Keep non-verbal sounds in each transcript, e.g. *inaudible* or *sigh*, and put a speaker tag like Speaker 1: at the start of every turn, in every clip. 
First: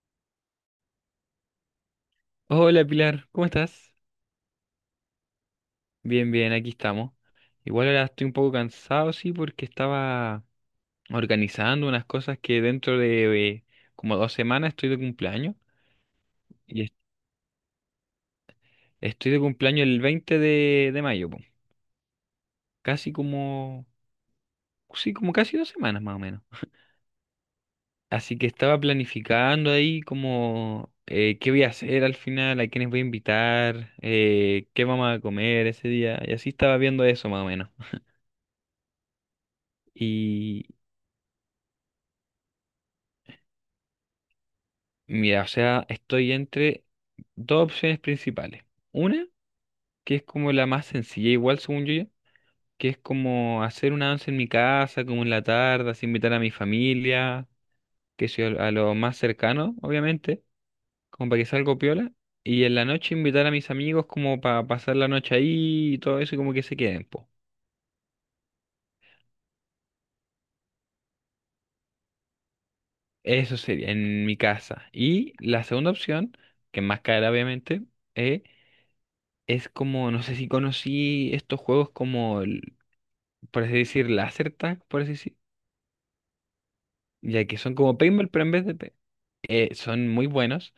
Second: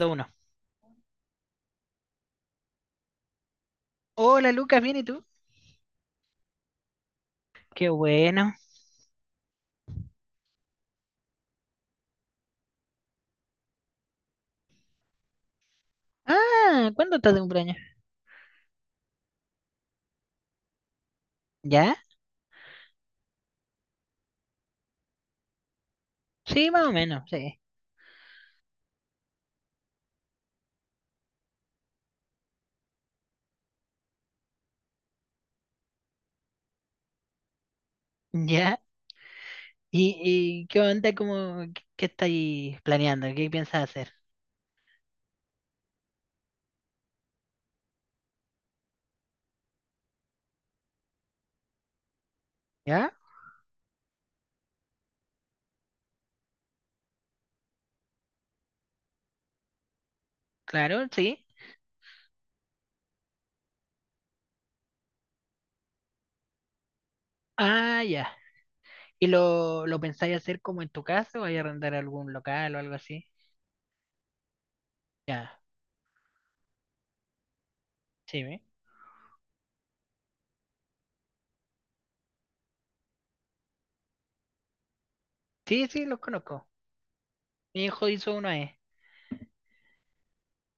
Speaker 1: Uno.
Speaker 2: Hola Pilar, ¿cómo estás?
Speaker 1: Hola Lucas, ¿bien y tú?
Speaker 2: Bien, bien, aquí estamos.
Speaker 1: Qué
Speaker 2: Igual ahora estoy un poco
Speaker 1: bueno.
Speaker 2: cansado, sí, porque estaba organizando unas cosas que dentro de como dos semanas estoy de cumpleaños. Y
Speaker 1: Ah,
Speaker 2: es-
Speaker 1: ¿cuándo estás de cumpleaños?
Speaker 2: Estoy de cumpleaños el 20 de mayo, po.
Speaker 1: ¿Ya?
Speaker 2: Casi como, sí, como casi dos semanas más o menos.
Speaker 1: Sí, más o menos, sí.
Speaker 2: Así que estaba planificando ahí como qué voy a hacer al final, a quiénes voy a invitar, qué vamos a comer ese día. Y así estaba viendo eso más o menos.
Speaker 1: ¿Ya? ¿Y
Speaker 2: y
Speaker 1: qué onda? ¿Cómo, qué estáis planeando? ¿Qué piensas hacer?
Speaker 2: Mira, o sea, estoy entre dos opciones principales. Una, que es como la más sencilla, igual según yo, ya, que es
Speaker 1: ¿Ya?
Speaker 2: como hacer una once en mi casa, como en la tarde, así invitar a mi familia, que sea a lo más cercano, obviamente,
Speaker 1: Claro,
Speaker 2: como para
Speaker 1: sí.
Speaker 2: que salga piola. Y en la noche invitar a mis amigos como para pasar la noche ahí y todo eso y como que se queden, po.
Speaker 1: Ah, ya. ¿Y lo pensáis hacer como en tu casa o vais a arrendar algún local o algo así?
Speaker 2: Eso sería en mi casa. Y
Speaker 1: Ya,
Speaker 2: la segunda opción, que es más cara obviamente,
Speaker 1: sí,
Speaker 2: es...
Speaker 1: ¿ve?
Speaker 2: Es como, no sé si conocí estos juegos como por así decir, láser tag, por así decir,
Speaker 1: Sí, sí, los conozco.
Speaker 2: ya que son
Speaker 1: Mi
Speaker 2: como
Speaker 1: hijo
Speaker 2: paintball,
Speaker 1: hizo
Speaker 2: pero
Speaker 1: uno
Speaker 2: en vez
Speaker 1: ahí.
Speaker 2: de... pe- son muy buenos,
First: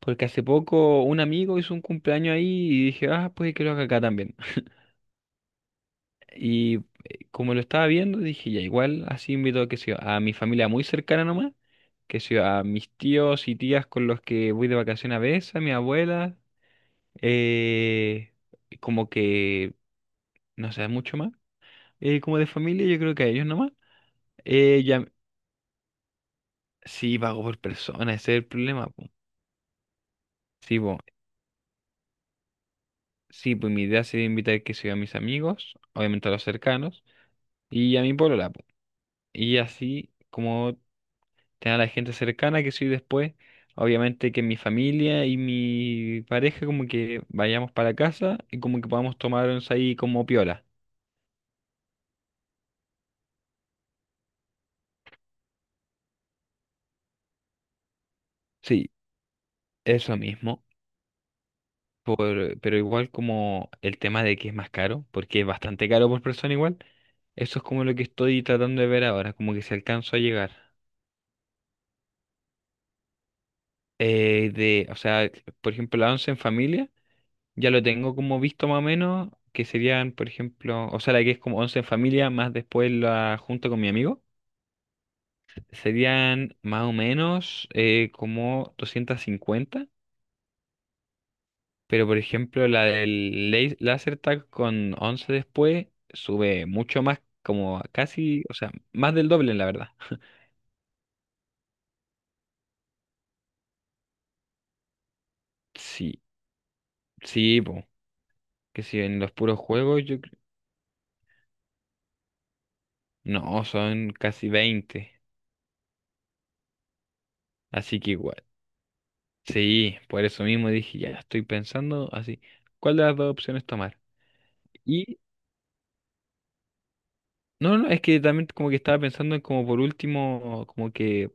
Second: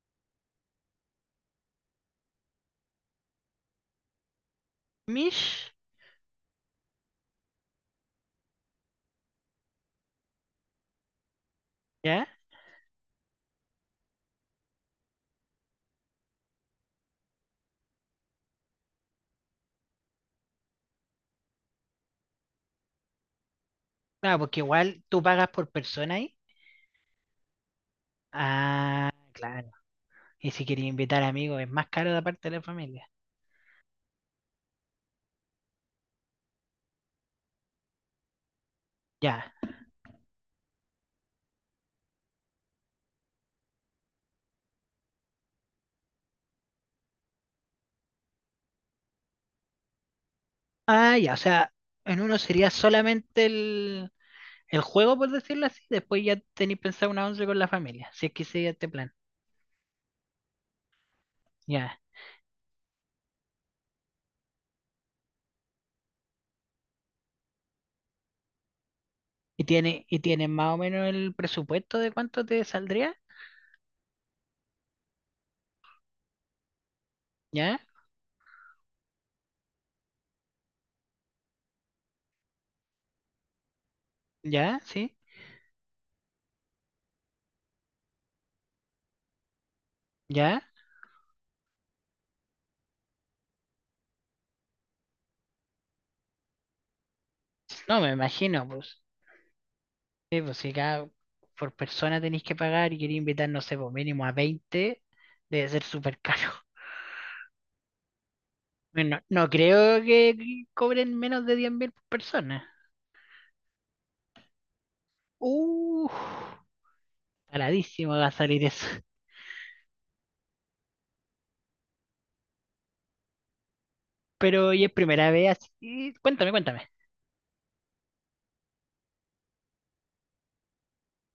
Speaker 2: porque hace poco un amigo hizo un cumpleaños ahí y dije, ah, pues que lo haga acá también. *laughs*
Speaker 1: ¿Mish?
Speaker 2: Y como lo estaba viendo, dije, ya igual, así invito qué sé yo, a mi familia muy cercana nomás, que
Speaker 1: ¿Ya?
Speaker 2: sea a mis tíos y tías con los que voy de vacaciones a veces, a mi abuela, eh, como que, no sé, mucho más, como de familia, yo creo que a ellos nomás.
Speaker 1: Claro, porque igual
Speaker 2: Ya,
Speaker 1: tú pagas por persona ahí.
Speaker 2: sí, pago por persona, ese es el problema, po.
Speaker 1: Ah, claro. Y si
Speaker 2: Sí,
Speaker 1: quería
Speaker 2: po.
Speaker 1: invitar amigos, es más caro de parte de la familia.
Speaker 2: Sí, pues mi idea sería invitar que sea a mis amigos, obviamente a los cercanos, y a mi polola, po.
Speaker 1: Ya.
Speaker 2: Y así como tener a la gente cercana que soy después, obviamente que mi familia y mi pareja como que vayamos para casa y como que podamos tomarnos ahí como piola.
Speaker 1: Ah, ya, o sea, en uno sería solamente el juego, por decirlo así. Después ya tenéis pensado una once con la familia, si es que sigue este
Speaker 2: Sí,
Speaker 1: plan.
Speaker 2: eso mismo.
Speaker 1: Ya.
Speaker 2: Por, pero igual como el tema de que es más caro, porque es bastante caro por persona igual, eso es como lo que estoy tratando de ver ahora, como que
Speaker 1: ¿Y
Speaker 2: si
Speaker 1: tiene,
Speaker 2: alcanzo
Speaker 1: y
Speaker 2: a
Speaker 1: tiene
Speaker 2: llegar.
Speaker 1: más o menos el presupuesto de cuánto te saldría?
Speaker 2: O sea, por ejemplo, la once en familia, ya
Speaker 1: ¿Ya?
Speaker 2: lo tengo como visto más o menos, que serían, por ejemplo, o sea, la que es como once en familia, más después la junto con mi amigo,
Speaker 1: ¿Ya? ¿Sí?
Speaker 2: serían más o menos como 250,
Speaker 1: ¿Ya?
Speaker 2: pero por ejemplo, laser tag con 11 después sube mucho más, como
Speaker 1: No, me
Speaker 2: casi, o
Speaker 1: imagino,
Speaker 2: sea,
Speaker 1: pues.
Speaker 2: más del doble, la verdad.
Speaker 1: Sí, pues si cada por persona tenéis que pagar y quería invitar, no sé, por mínimo a 20 debe ser súper
Speaker 2: Sí,
Speaker 1: caro.
Speaker 2: sí, po, que si en
Speaker 1: Bueno,
Speaker 2: los
Speaker 1: no
Speaker 2: puros
Speaker 1: creo
Speaker 2: juegos,
Speaker 1: que cobren menos de 10.000 por persona.
Speaker 2: no, son casi 20,
Speaker 1: Uh,
Speaker 2: así que
Speaker 1: paradísimo va a
Speaker 2: igual.
Speaker 1: salir eso.
Speaker 2: Sí, por eso mismo dije, ya estoy pensando así, ¿cuál de las dos opciones tomar?
Speaker 1: Pero hoy es
Speaker 2: Y
Speaker 1: primera vez así. Cuéntame, cuéntame.
Speaker 2: no, no, es que también como que estaba pensando en como por último, como que,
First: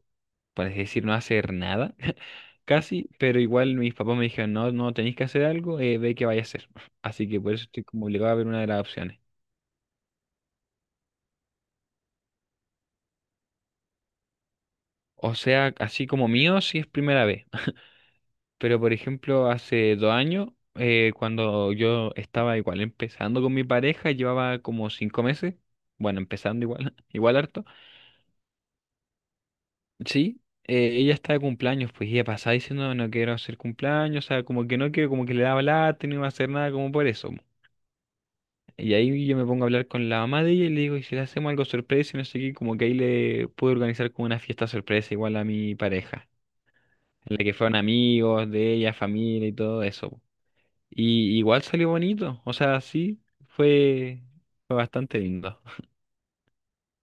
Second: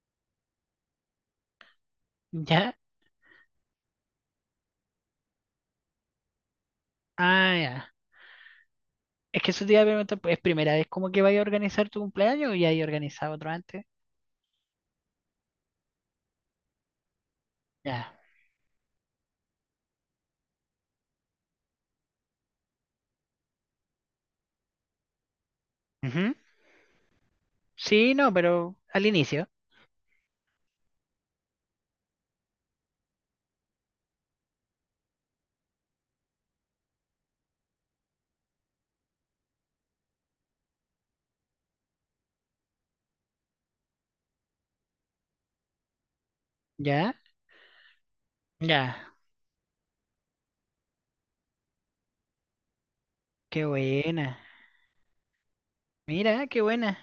Speaker 2: para decir, no hacer nada, *laughs*
Speaker 1: Ya.
Speaker 2: casi, pero igual mis papás me dijeron, no, no tenéis que hacer algo, ve qué vaya a hacer. *laughs* Así que
Speaker 1: Ah,
Speaker 2: por eso estoy
Speaker 1: ya.
Speaker 2: como obligado a ver una de las opciones.
Speaker 1: Es que eso te iba a preguntar, pues, ¿es primera vez como que vaya a organizar tu cumpleaños o ya hay organizado otro antes?
Speaker 2: O sea, así como mío, sí es primera vez.
Speaker 1: Ya.
Speaker 2: *laughs* Pero por ejemplo, hace 2 años, cuando yo estaba igual empezando con mi pareja, llevaba como 5 meses, bueno,
Speaker 1: Ujú.
Speaker 2: empezando igual, *laughs* igual harto.
Speaker 1: Sí, no, pero al inicio.
Speaker 2: Sí, ella está de cumpleaños, pues y ella pasaba diciendo no quiero hacer cumpleaños, o sea, como que no quiero, como que le daba lata, y no iba a hacer nada, como por eso. Y ahí yo me pongo a hablar con la mamá de ella y le digo, ¿y si le hacemos algo sorpresa? Y no sé qué, como que ahí le pude organizar como una fiesta sorpresa igual a mi pareja,
Speaker 1: Ya.
Speaker 2: en la que fueron amigos de ella,
Speaker 1: Ya.
Speaker 2: familia y todo eso. Po. Y igual salió bonito, o sea, sí,
Speaker 1: Qué
Speaker 2: fue,
Speaker 1: buena.
Speaker 2: fue bastante lindo.
Speaker 1: Mira, qué buena.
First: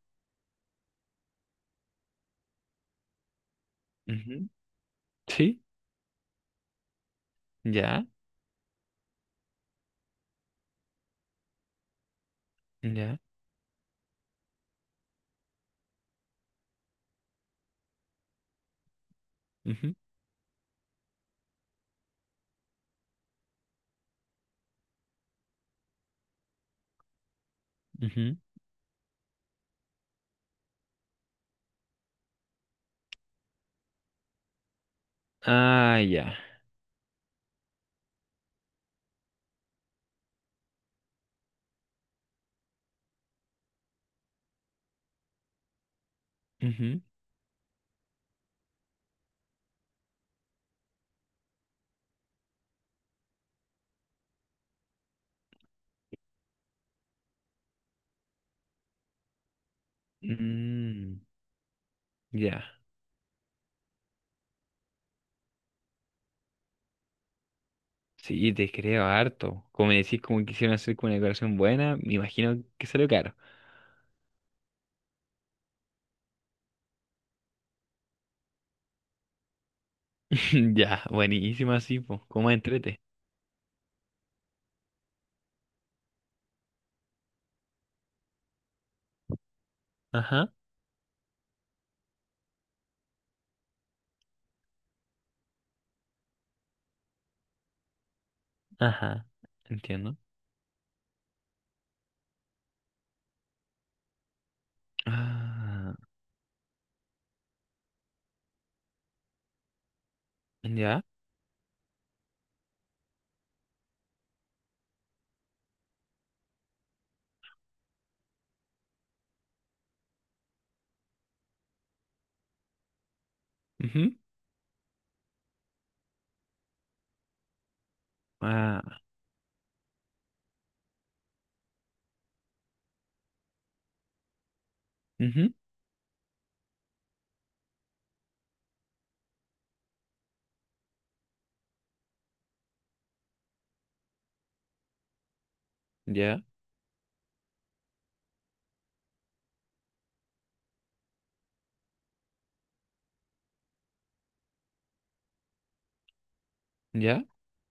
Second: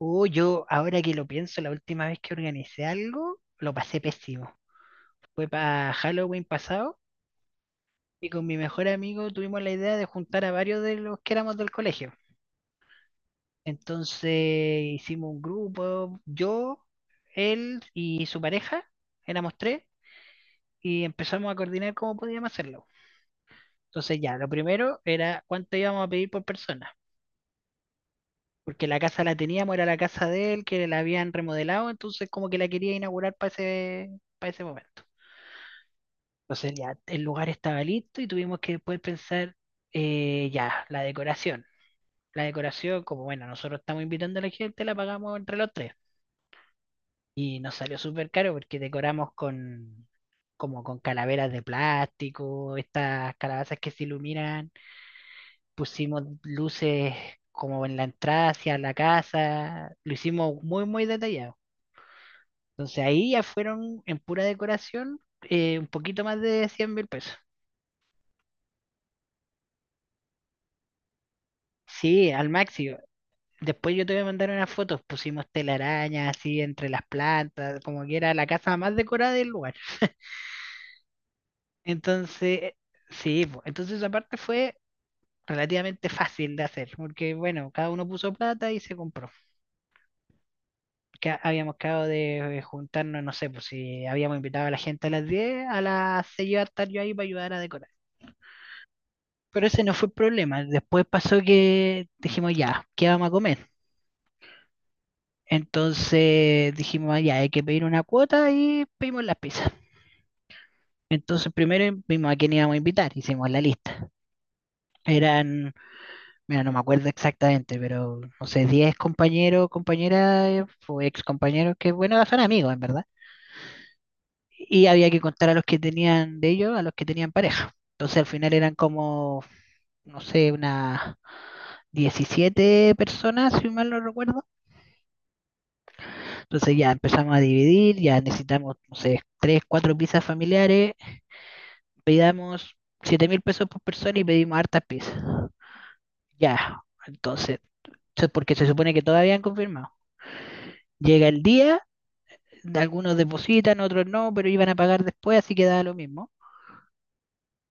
Speaker 1: Yo ahora que lo pienso, la última vez que organicé algo, lo pasé
Speaker 2: Ujú.
Speaker 1: pésimo. Fue
Speaker 2: Sí,
Speaker 1: para Halloween pasado.
Speaker 2: ya,
Speaker 1: Y con mi mejor amigo tuvimos la idea de juntar a varios de los que éramos del colegio.
Speaker 2: ya.
Speaker 1: Entonces hicimos un grupo, yo, él y su pareja, éramos tres,
Speaker 2: Ujú,
Speaker 1: y empezamos a coordinar cómo podíamos hacerlo. Entonces ya, lo primero era cuánto íbamos a pedir por persona,
Speaker 2: ujú.
Speaker 1: porque la casa la teníamos, era la casa de él, que la habían remodelado, entonces como que la quería inaugurar para para ese momento.
Speaker 2: Ah, ya.
Speaker 1: Entonces ya, el lugar estaba listo y tuvimos que después pensar ya, la decoración, como bueno, nosotros estamos invitando a la gente, la pagamos entre los tres.
Speaker 2: Ujú.
Speaker 1: Y nos salió súper caro porque decoramos con como con calaveras de plástico, estas calabazas que se iluminan, pusimos luces como en la entrada hacia la casa, lo hicimos muy, muy
Speaker 2: Mm,
Speaker 1: detallado.
Speaker 2: ya,
Speaker 1: Entonces ahí ya fueron en pura decoración un poquito más de 100.000 pesos.
Speaker 2: sí, te creo harto. Como me decís, como quisieron hacer con una decoración buena, me
Speaker 1: Sí, al
Speaker 2: imagino que
Speaker 1: máximo.
Speaker 2: salió caro.
Speaker 1: Después yo te voy a mandar unas fotos, pusimos telarañas así entre las plantas, como que era la casa más decorada del lugar.
Speaker 2: *laughs* Ya, buenísimo así, pues,
Speaker 1: Entonces,
Speaker 2: como entrete.
Speaker 1: sí, po, entonces esa parte fue relativamente fácil de hacer, porque bueno, cada uno puso plata y se compró.
Speaker 2: Ajá,
Speaker 1: Que habíamos quedado de juntarnos, no sé, pues si habíamos invitado a la gente a las 10 a las 6 iba a estar yo ahí para ayudar a decorar.
Speaker 2: ajá,
Speaker 1: Pero ese no fue el
Speaker 2: entiendo.
Speaker 1: problema. Después pasó que dijimos, ya, ¿qué vamos a comer?
Speaker 2: Ah,
Speaker 1: Entonces dijimos, "Ah, ya, hay que pedir una cuota y pedimos las pizzas."
Speaker 2: ya,
Speaker 1: Entonces primero vimos a quién íbamos a invitar, hicimos la lista. Eran, mira, no me acuerdo exactamente, pero no sé, 10 compañeros, compañeras o ex compañeros que, bueno, son amigos, en verdad.
Speaker 2: ujú,
Speaker 1: Y había que contar a los que tenían de ellos, a los que tenían pareja. Entonces al final eran
Speaker 2: ah,
Speaker 1: como, no sé, unas 17 personas, si mal no recuerdo.
Speaker 2: ujú,
Speaker 1: Entonces ya empezamos a dividir, ya necesitamos, no sé, 3, 4 pizzas familiares. Pedimos 7.000 pesos por persona y pedimos hartas pizzas.
Speaker 2: ya,
Speaker 1: Ya, entonces, porque se supone que todavía han confirmado. Llega el día, algunos depositan, otros no, pero iban a pagar después, así que da lo mismo.
Speaker 2: ya,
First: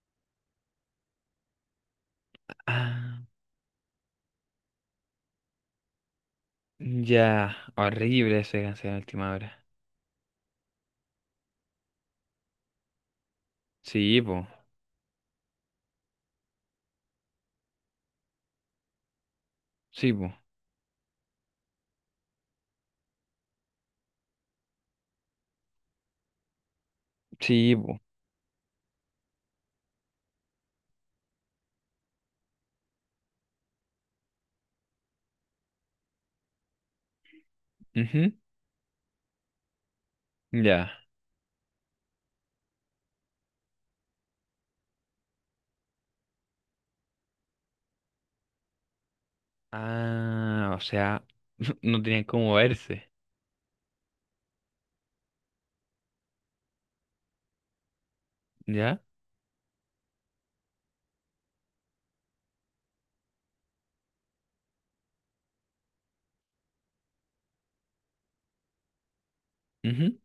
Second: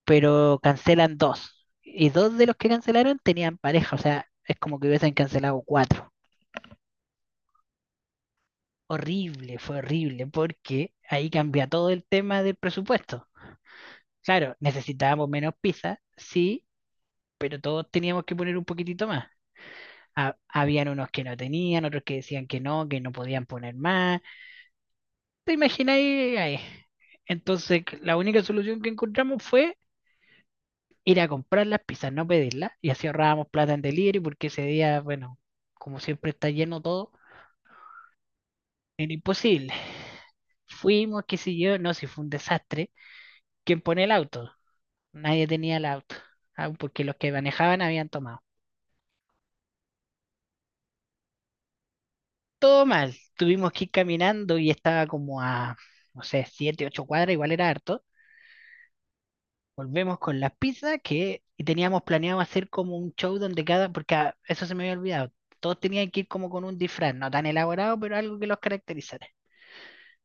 Speaker 1: Pero cancelan dos. Y dos de los que cancelaron
Speaker 2: ah,
Speaker 1: tenían pareja, o sea, es como que hubiesen cancelado cuatro.
Speaker 2: ya, horrible eso de cancelar a última
Speaker 1: Horrible,
Speaker 2: hora.
Speaker 1: fue horrible, porque ahí cambia todo el tema del presupuesto.
Speaker 2: Sí, po,
Speaker 1: Claro, necesitábamos menos pizza, sí, pero todos teníamos que poner un poquitito más.
Speaker 2: sí, po,
Speaker 1: Habían unos que no tenían, otros que decían que no podían poner más. ¿Te imagináis ahí?
Speaker 2: sí,
Speaker 1: Entonces,
Speaker 2: po,
Speaker 1: la única solución que encontramos fue ir a comprar las pizzas, no pedirlas, y así ahorrábamos plata en delivery, porque ese día, bueno, como siempre está lleno todo,
Speaker 2: ujú,
Speaker 1: era imposible.
Speaker 2: ya.
Speaker 1: Fuimos, qué sé yo, no, si fue un desastre. ¿Quién pone el auto? Nadie tenía el auto, ah, porque los que manejaban habían tomado.
Speaker 2: Ah, o sea, *laughs* no tenían cómo
Speaker 1: Todo
Speaker 2: verse,
Speaker 1: mal, tuvimos que ir caminando y estaba como a, no sé, 7, 8 cuadras, igual era harto.
Speaker 2: ya,
Speaker 1: Volvemos con las pizzas que teníamos planeado hacer como un show donde cada, porque ah, eso se me había olvidado, todos tenían que ir como con un disfraz, no tan elaborado, pero algo que los caracterizara.
Speaker 2: ujú,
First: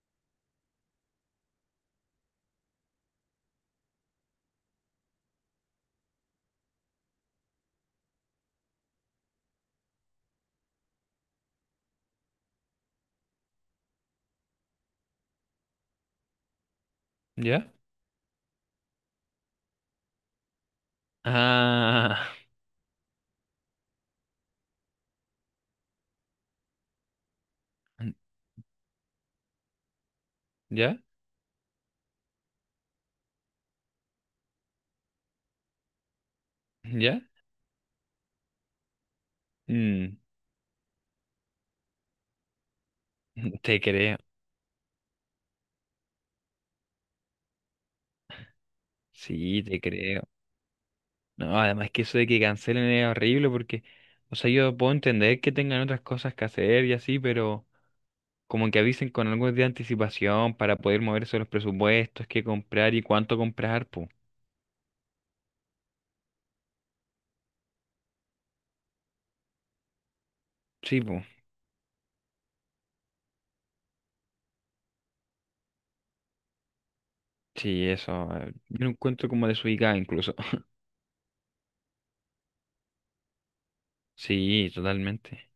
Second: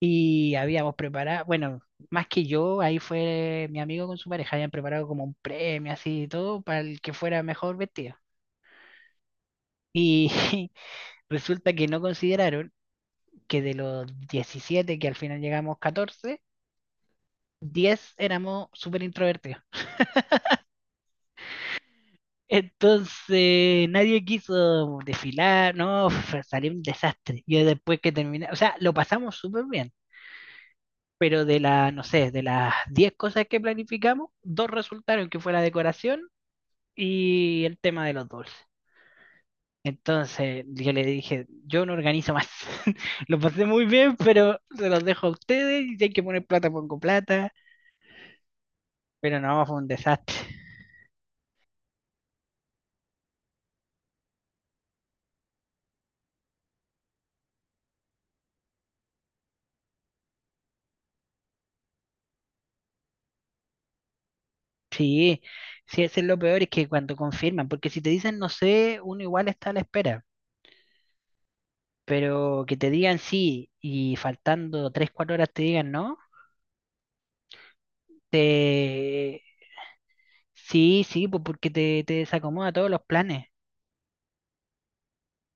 Speaker 1: Y habíamos preparado, bueno, más que yo, ahí fue mi amigo con su pareja, habían preparado como un premio así y todo para el que fuera mejor vestido. Y *laughs* resulta que no consideraron que de los 17 que al final llegamos 14
Speaker 2: ya.
Speaker 1: 10 éramos súper introvertidos.
Speaker 2: Ah,
Speaker 1: Entonces nadie quiso desfilar, no, salió un desastre. Y después que terminé, o sea, lo pasamos súper bien,
Speaker 2: ¿ya?
Speaker 1: pero de la, no sé, de las 10 cosas que planificamos, dos resultaron que fue la decoración
Speaker 2: ¿Ya?
Speaker 1: y el tema de los dulces.
Speaker 2: Mm,
Speaker 1: Entonces yo le dije, yo no organizo más. *laughs* Lo
Speaker 2: *laughs*
Speaker 1: pasé
Speaker 2: te
Speaker 1: muy bien,
Speaker 2: creo,
Speaker 1: pero se los dejo a ustedes y si hay que poner plata, pongo plata. Pero
Speaker 2: sí,
Speaker 1: no, fue
Speaker 2: te
Speaker 1: un
Speaker 2: creo.
Speaker 1: desastre.
Speaker 2: No, además que eso de que cancelen es horrible porque, o sea, yo puedo entender que tengan otras cosas que hacer y así, pero como que avisen con algo de anticipación para poder moverse los presupuestos, qué comprar y cuánto comprar, pues.
Speaker 1: Sí, sí, eso es lo peor, es que cuando confirman, porque si te dicen no sé, uno igual está a la espera.
Speaker 2: Sí, pues.
Speaker 1: Pero que te digan sí y faltando 3 4 horas te digan no,
Speaker 2: Sí, eso. Yo lo encuentro
Speaker 1: te...
Speaker 2: como desubicado incluso. *laughs*
Speaker 1: sí, sí, pues porque te desacomoda todos los planes.
Speaker 2: Sí, totalmente.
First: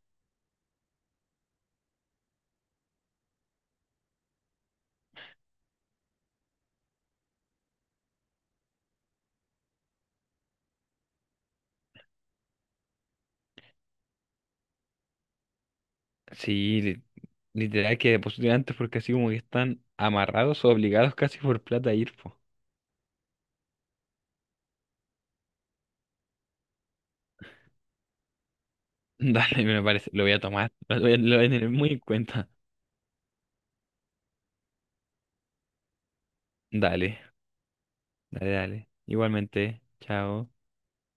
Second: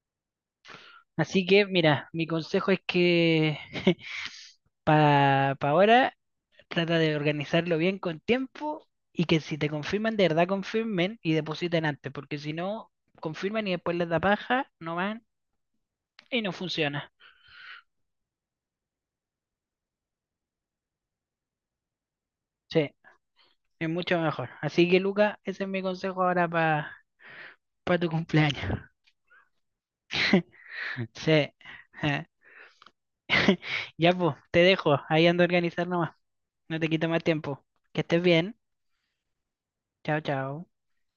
Speaker 1: Así que, mira, mi consejo es que *laughs* para ahora trata de organizarlo bien con tiempo y que si te confirman, de verdad confirmen y depositen antes, porque si no, confirman y después les da paja, no van y no
Speaker 2: Sí, li-
Speaker 1: funciona.
Speaker 2: literal que depositen antes porque así como que están amarrados o obligados casi por plata a ir, po.
Speaker 1: Sí, es mucho mejor. Así que, Luca, ese es mi consejo ahora para tu cumpleaños.
Speaker 2: *laughs* Dale, me parece, lo voy a tomar,
Speaker 1: *laughs*
Speaker 2: lo voy a
Speaker 1: Sí.
Speaker 2: tener muy en
Speaker 1: *laughs*
Speaker 2: cuenta.
Speaker 1: Ya, pues, te dejo. Ahí ando a organizar nomás. No te quito más
Speaker 2: Dale,
Speaker 1: tiempo. Que estés
Speaker 2: dale,
Speaker 1: bien.
Speaker 2: dale. Igualmente,
Speaker 1: Chao,
Speaker 2: chao.
Speaker 1: chao.